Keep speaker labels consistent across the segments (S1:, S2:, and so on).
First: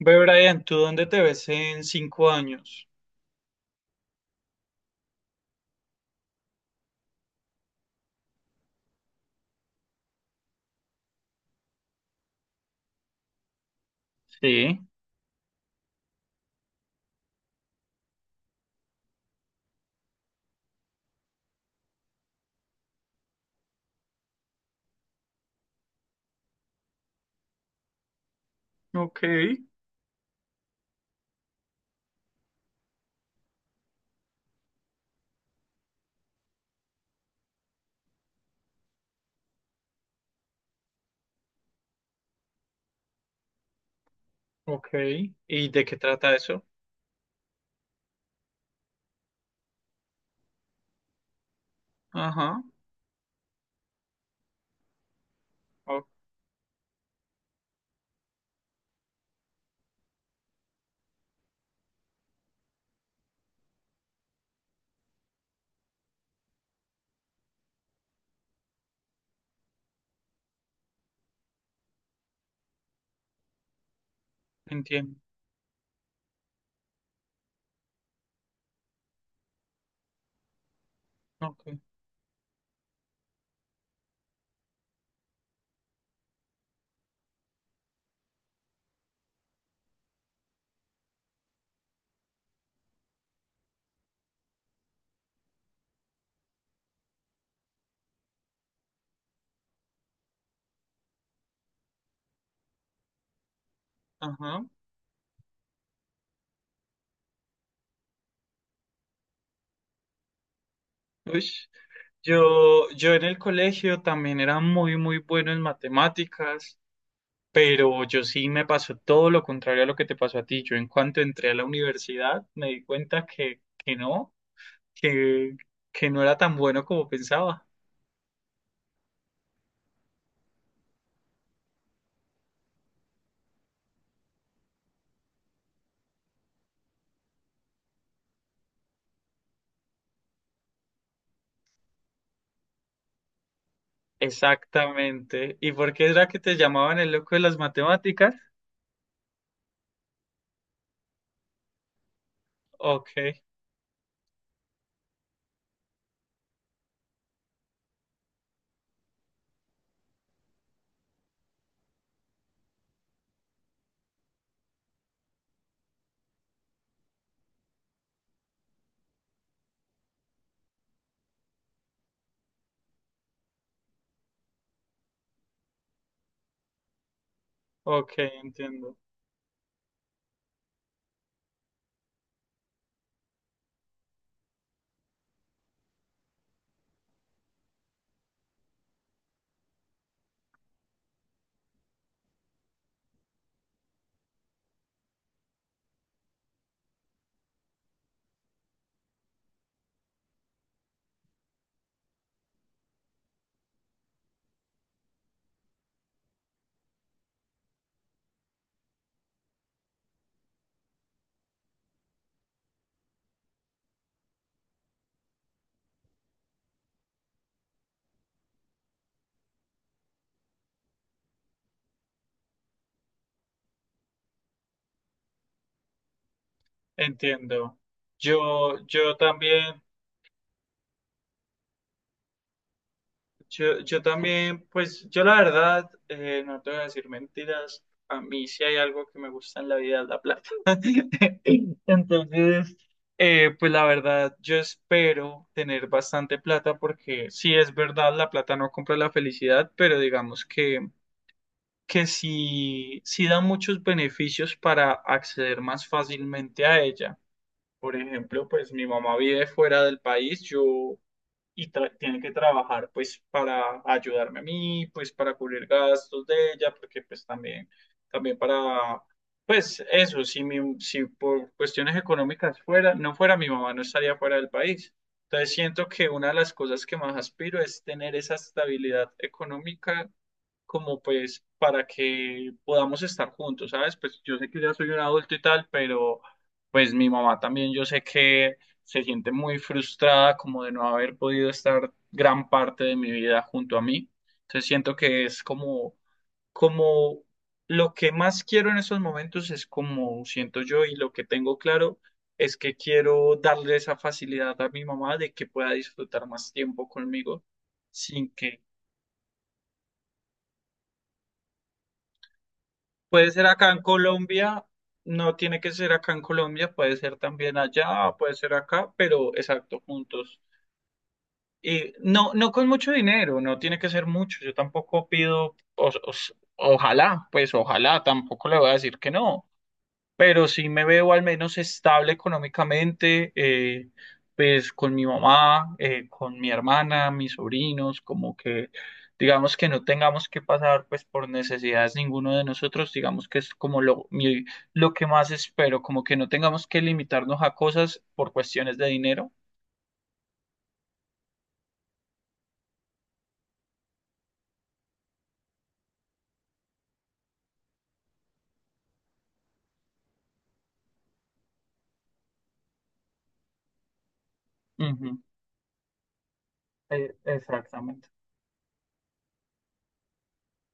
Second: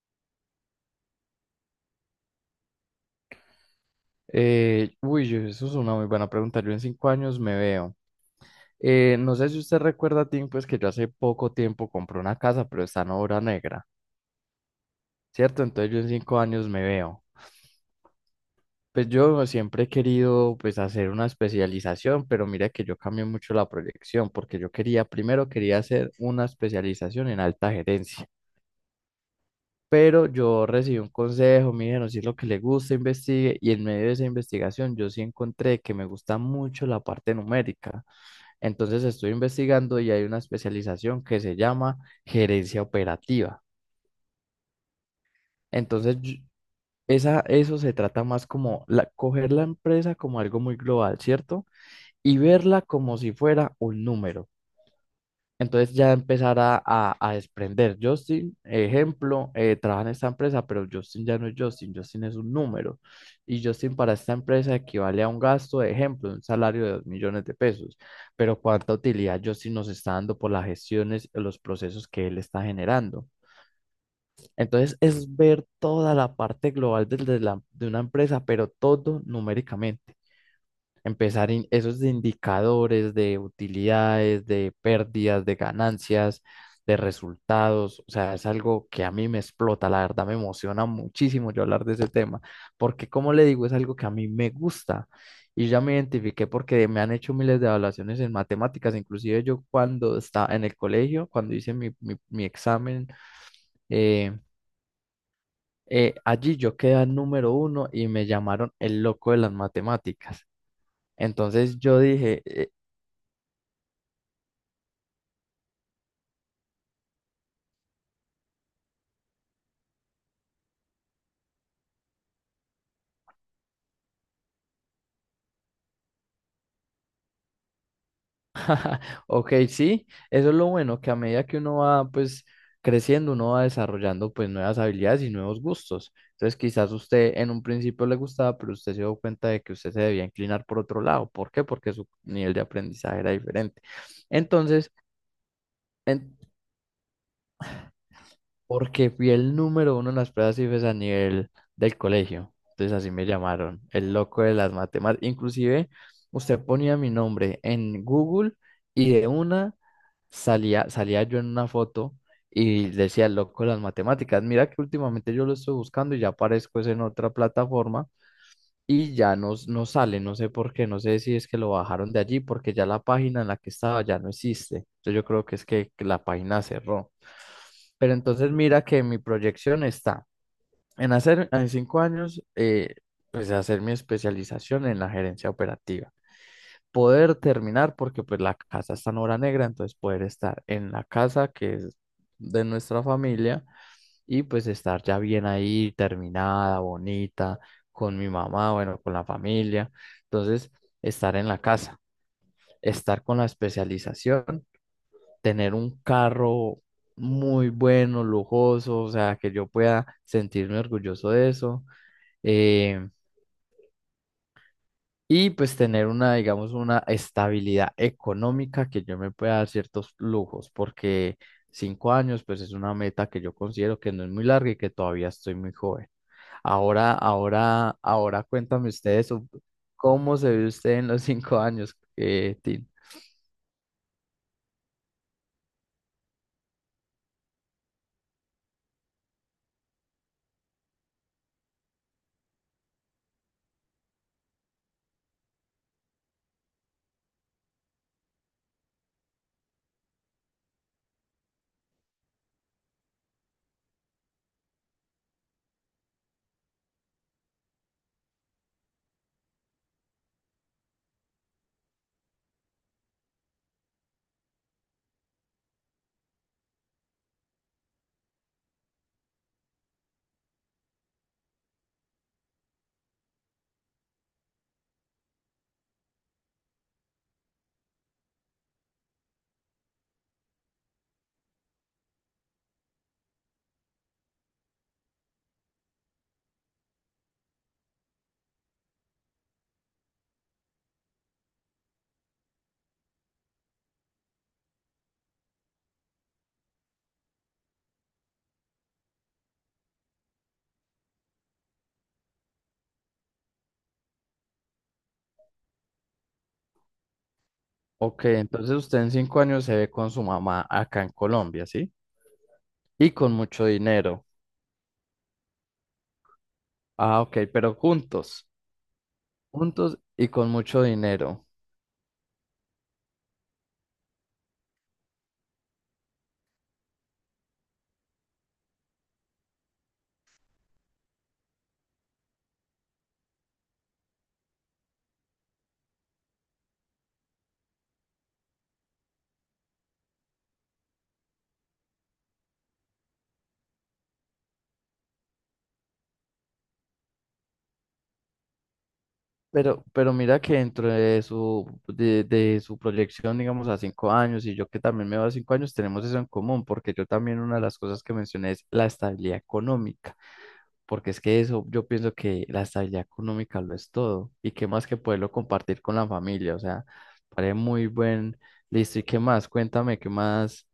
S1: Ve, Brian, ¿tú dónde te ves en 5 años?
S2: Uy, eso es una muy buena pregunta. Yo en 5 años me veo. No sé si usted recuerda, Tim, pues que yo hace poco tiempo compré una casa, pero está en obra negra,
S1: Sí,
S2: ¿cierto? Entonces yo en 5 años me veo. Pues yo siempre he querido pues hacer una especialización, pero mira que yo cambié mucho la proyección porque primero quería hacer una especialización en alta gerencia,
S1: ok.
S2: pero yo recibí un consejo, me dijeron si es lo que le gusta, investigue y en medio de esa investigación yo sí encontré que me gusta mucho la parte numérica. Entonces estoy investigando y hay una especialización que se llama gerencia operativa.
S1: Ok. ¿Y de qué
S2: Entonces,
S1: trata eso?
S2: eso se trata más como coger la empresa como algo muy global, ¿cierto? Y
S1: Ajá.
S2: verla como si fuera un número. Entonces
S1: Ok,
S2: ya empezar a desprender. Justin, ejemplo, trabaja en esta empresa, pero Justin ya no es Justin, Justin es un número. Y Justin para esta empresa equivale a un gasto, de ejemplo, un salario de 2 millones de pesos. Pero cuánta utilidad Justin nos está dando por las gestiones, los procesos que él está generando. Entonces
S1: entiendo.
S2: es ver toda la parte global de una empresa, pero todo numéricamente empezar
S1: Ok.
S2: esos indicadores de utilidades, de pérdidas, de ganancias, de resultados, o sea, es algo que a mí me explota, la verdad me emociona muchísimo yo hablar de ese tema, porque como le digo, es algo que a mí me gusta y ya me identifiqué porque me han hecho miles de evaluaciones en matemáticas, inclusive yo cuando estaba en el colegio, cuando hice mi examen, eh,
S1: Ajá.
S2: allí yo quedé número uno y me llamaron el loco de las matemáticas.
S1: Uy,
S2: Entonces yo dije.
S1: yo en el colegio también era muy, muy bueno en matemáticas, pero yo sí me pasó todo lo contrario a lo que te pasó a ti. Yo, en cuanto entré a la universidad, me di cuenta que no, que, que no era tan bueno como pensaba.
S2: Ok, sí, eso es lo bueno, que a medida que uno va pues creciendo, uno va desarrollando pues nuevas habilidades y nuevos gustos. Entonces quizás usted en un principio le gustaba, pero usted se dio cuenta de que usted se debía inclinar por otro lado. ¿Por qué? Porque su nivel de aprendizaje era diferente. Entonces,
S1: Exactamente. ¿Y por qué era
S2: en-
S1: que te llamaban el loco de las matemáticas?
S2: porque fui el número uno en las pruebas IFES a nivel del colegio. Entonces
S1: Ok,
S2: así me llamaron, el loco de las matemáticas. Inclusive usted ponía mi nombre en Google y de una salía yo en una foto y decía el loco de las matemáticas. Mira que últimamente yo lo estoy buscando y ya aparezco es en otra plataforma y ya no sale, no sé por qué, no sé si es que lo bajaron de allí, porque ya la página en la que estaba ya no existe. Entonces yo creo que es que la página cerró.
S1: ok,
S2: Pero entonces mira
S1: entiendo,
S2: que mi proyección está en hacer en 5 años, pues hacer mi especialización en la gerencia operativa. Poder terminar, porque pues la casa está en obra negra, entonces poder estar en la casa que es de nuestra familia y pues estar ya bien ahí, terminada, bonita, con mi mamá, bueno, con la familia. Entonces, estar en la casa, estar con la especialización, tener un carro muy bueno, lujoso, o sea, que yo pueda sentirme orgulloso de eso. Eh, y pues tener una, digamos, una estabilidad económica que yo me pueda dar ciertos lujos, porque 5 años, pues es una meta que yo considero que no es muy larga y que todavía estoy muy joven. Ahora,
S1: entiendo.
S2: ahora, ahora
S1: Yo,
S2: cuéntame
S1: yo
S2: ustedes
S1: también,
S2: cómo se ve usted en los 5 años, Tim.
S1: yo también, pues yo la verdad, no te voy a decir mentiras, a mí sí hay algo que me gusta en la vida, es la plata. Entonces, pues la verdad, yo espero tener bastante plata, porque sí es verdad, la plata no compra la felicidad, pero digamos que sí, sí da muchos beneficios para acceder más fácilmente a ella. Por ejemplo, pues mi mamá vive fuera del país, tiene que trabajar pues para ayudarme a mí, pues para cubrir gastos de ella, porque pues también para, pues eso, si por cuestiones económicas fuera, no fuera mi mamá, no estaría fuera del país. Entonces siento que una de las cosas que más aspiro es tener esa estabilidad económica como pues para que podamos estar juntos, ¿sabes? Pues yo sé que ya soy un adulto y tal, pero pues mi mamá también yo sé que se siente muy frustrada como de no haber podido estar gran parte de mi vida junto a mí. Entonces siento que es como lo que más quiero en estos momentos es como siento yo, y lo que tengo claro es que quiero darle esa facilidad a mi mamá de que pueda disfrutar más tiempo conmigo
S2: Ok,
S1: sin que.
S2: entonces usted en 5 años se ve con su mamá acá en Colombia, ¿sí? Y
S1: Puede
S2: con
S1: ser
S2: mucho
S1: acá en
S2: dinero.
S1: Colombia, no tiene que ser acá en Colombia, puede ser
S2: Ah, ok,
S1: también
S2: pero
S1: allá, puede
S2: juntos,
S1: ser acá, pero exacto,
S2: juntos y
S1: juntos.
S2: con mucho dinero.
S1: Y no, no con mucho dinero, no tiene que ser mucho. Yo tampoco pido, ojalá, pues ojalá, tampoco le voy a decir que no, pero sí me veo al menos estable económicamente, pues con mi mamá, con mi hermana, mis sobrinos, como que digamos que no tengamos que pasar pues por necesidades ninguno de nosotros, digamos que es como lo, lo que más espero, como que no tengamos que limitarnos a cosas por cuestiones de dinero.
S2: Pero mira que dentro de su proyección, digamos, a 5 años, y yo que también me veo a 5 años, tenemos eso en común, porque yo también una de las cosas que mencioné es la estabilidad económica, porque es que eso, yo pienso que la estabilidad económica lo es todo, y qué más que
S1: Ujú,
S2: poderlo compartir con la familia, o sea, parece muy
S1: exactamente.
S2: listo, y qué más, cuéntame, qué más,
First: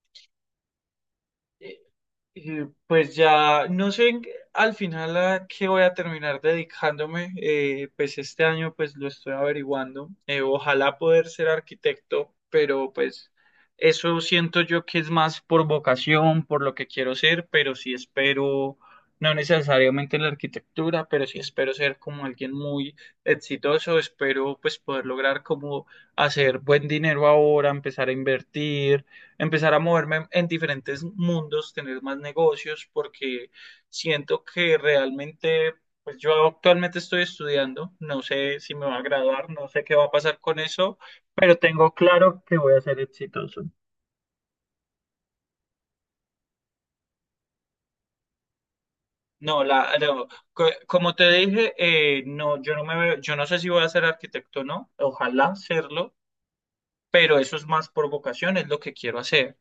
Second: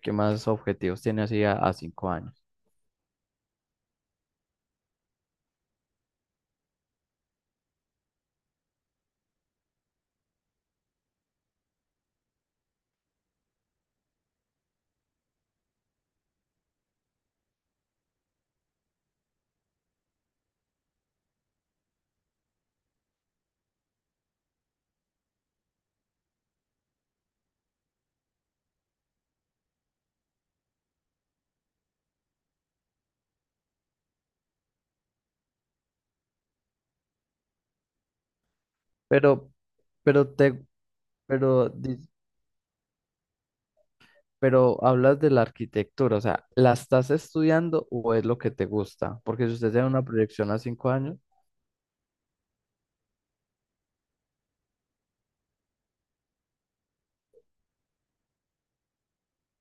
S2: objetivos tiene así a 5 años.
S1: Pues ya no sé al final a qué voy a terminar dedicándome, pues este año pues lo estoy averiguando, ojalá poder ser arquitecto, pero pues eso siento yo que es más por vocación, por lo que quiero ser, pero sí espero, no necesariamente en la arquitectura, pero sí espero ser como alguien muy exitoso, espero pues poder lograr como hacer buen dinero ahora, empezar a invertir, empezar a moverme en diferentes mundos, tener más negocios, porque siento que realmente, pues yo actualmente estoy estudiando, no sé si me va a graduar,
S2: Pero,
S1: no sé qué va a
S2: pero
S1: pasar con
S2: te,
S1: eso, pero
S2: pero
S1: tengo
S2: di-
S1: claro que voy a ser exitoso.
S2: Pero hablas de la arquitectura, o sea, ¿la estás estudiando o es lo que te gusta? Porque si
S1: No,
S2: usted tiene
S1: la,
S2: una
S1: no,
S2: proyección a
S1: co-
S2: cinco
S1: como
S2: años,
S1: te dije, no, yo no me veo, yo no sé si voy a ser arquitecto o no, ojalá serlo, pero eso es más por vocación, es lo que quiero hacer.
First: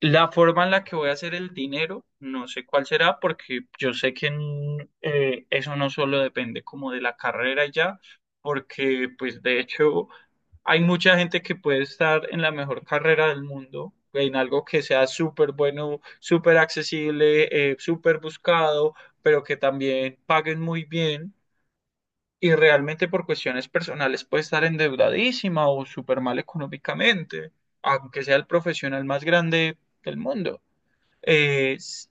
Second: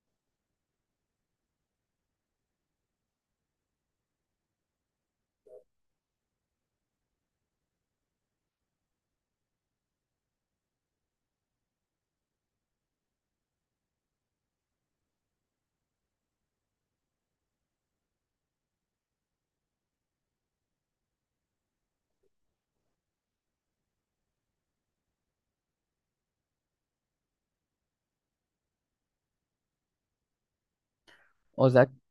S1: La forma en la que voy a hacer el dinero, no sé cuál será, porque yo sé que eso no solo depende como de la carrera y ya, porque pues de hecho hay mucha gente que puede estar en la mejor carrera del mundo, en algo que sea súper bueno, súper accesible, súper buscado, pero que también paguen muy bien, y realmente por cuestiones personales puede estar endeudadísima o súper mal económicamente, aunque sea el profesional más grande del mundo.
S2: o
S1: Eh,
S2: sea,
S1: s-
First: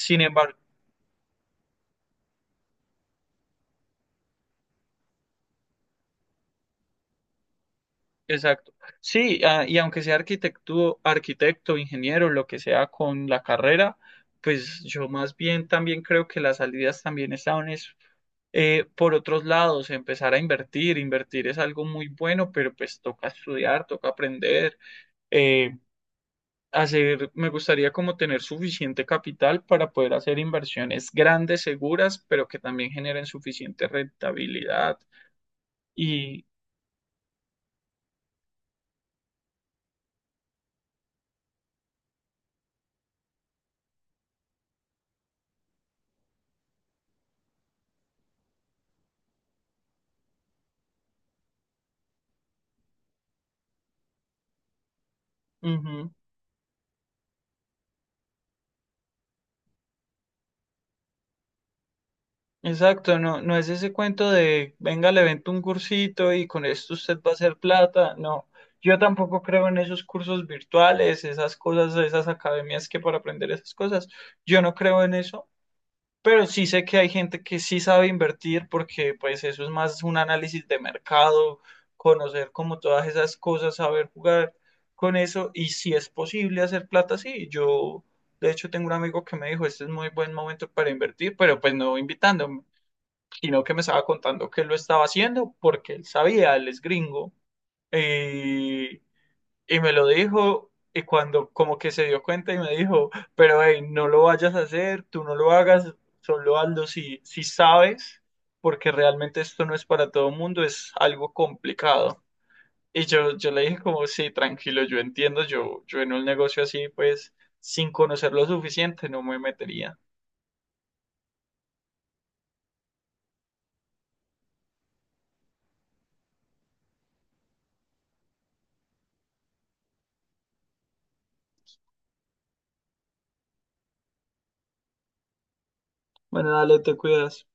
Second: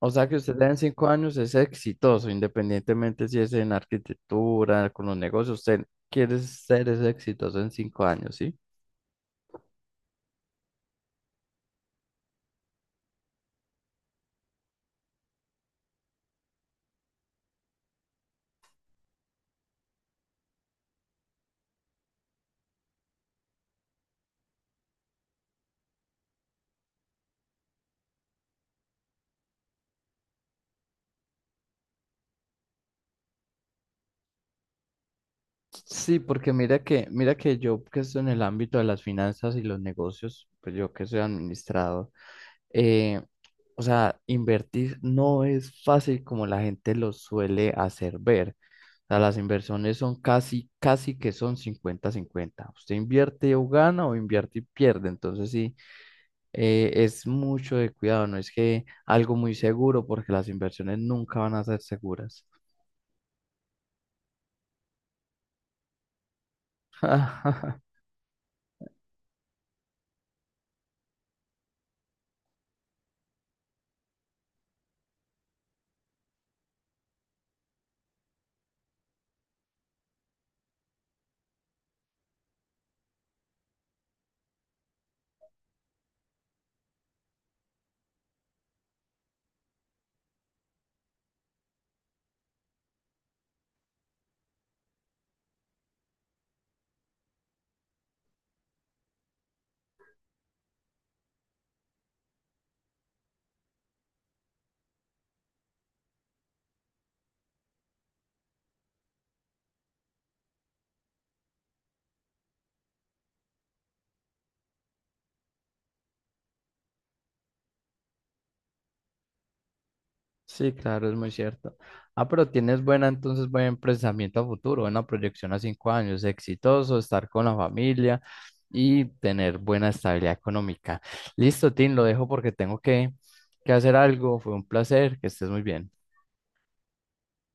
S2: o sea que
S1: embargo,
S2: usted en 5 años es exitoso, independientemente si es en arquitectura, con los negocios, usted quiere ser ese exitoso en 5 años, ¿sí?
S1: exacto. Sí, ah, y aunque sea arquitecto, arquitecto, ingeniero, lo que sea con la carrera, pues yo más bien también creo que las salidas también están es, por otros lados, empezar a invertir. Invertir es algo muy bueno, pero pues toca estudiar, toca aprender, eh, hacer, me gustaría como tener suficiente capital para poder hacer inversiones grandes, seguras, pero que también generen suficiente rentabilidad.
S2: Sí,
S1: Y,
S2: porque mira que yo que estoy en el ámbito de las finanzas y los negocios, pues yo que soy administrador, eh, o sea, invertir no es fácil como la gente lo suele hacer ver. O sea, las inversiones son casi, casi que son cincuenta-cincuenta. Usted invierte o gana o invierte y pierde. Entonces sí,
S1: Ujú.
S2: es mucho de cuidado, no es que algo muy seguro, porque las inversiones nunca van a ser seguras.
S1: Exacto, no, no es ese cuento de venga, le vendo un cursito y con esto usted va a hacer plata. No, yo tampoco creo en esos cursos virtuales, esas cosas, esas academias que para aprender esas cosas. Yo no creo en eso, pero sí sé que hay gente que sí sabe invertir, porque pues eso es más un análisis de mercado, conocer como todas esas cosas, saber jugar con eso, y si es posible hacer plata, sí, yo. De hecho, tengo un amigo que me dijo, este es muy buen momento para invertir, pero pues no invitándome, sino que me estaba contando que él lo estaba haciendo porque él sabía, él es gringo, y, y me lo dijo, y cuando como que se dio cuenta y me dijo, pero hey, no lo vayas a hacer, tú no lo hagas, solo hazlo si sabes, porque realmente esto no es para todo el mundo, es algo complicado. Y yo le dije como, sí, tranquilo, yo entiendo, yo en un negocio así, pues, sin conocer lo suficiente, no me metería.
S2: Sí, claro, es muy cierto. Ah, pero tienes buena, entonces, buen pensamiento a futuro, buena proyección a 5 años, exitoso, estar con la familia y tener buena estabilidad económica. Listo, Tim, lo dejo porque tengo que hacer algo. Fue un placer, que estés muy bien.
S1: Bueno, dale, te cuidas.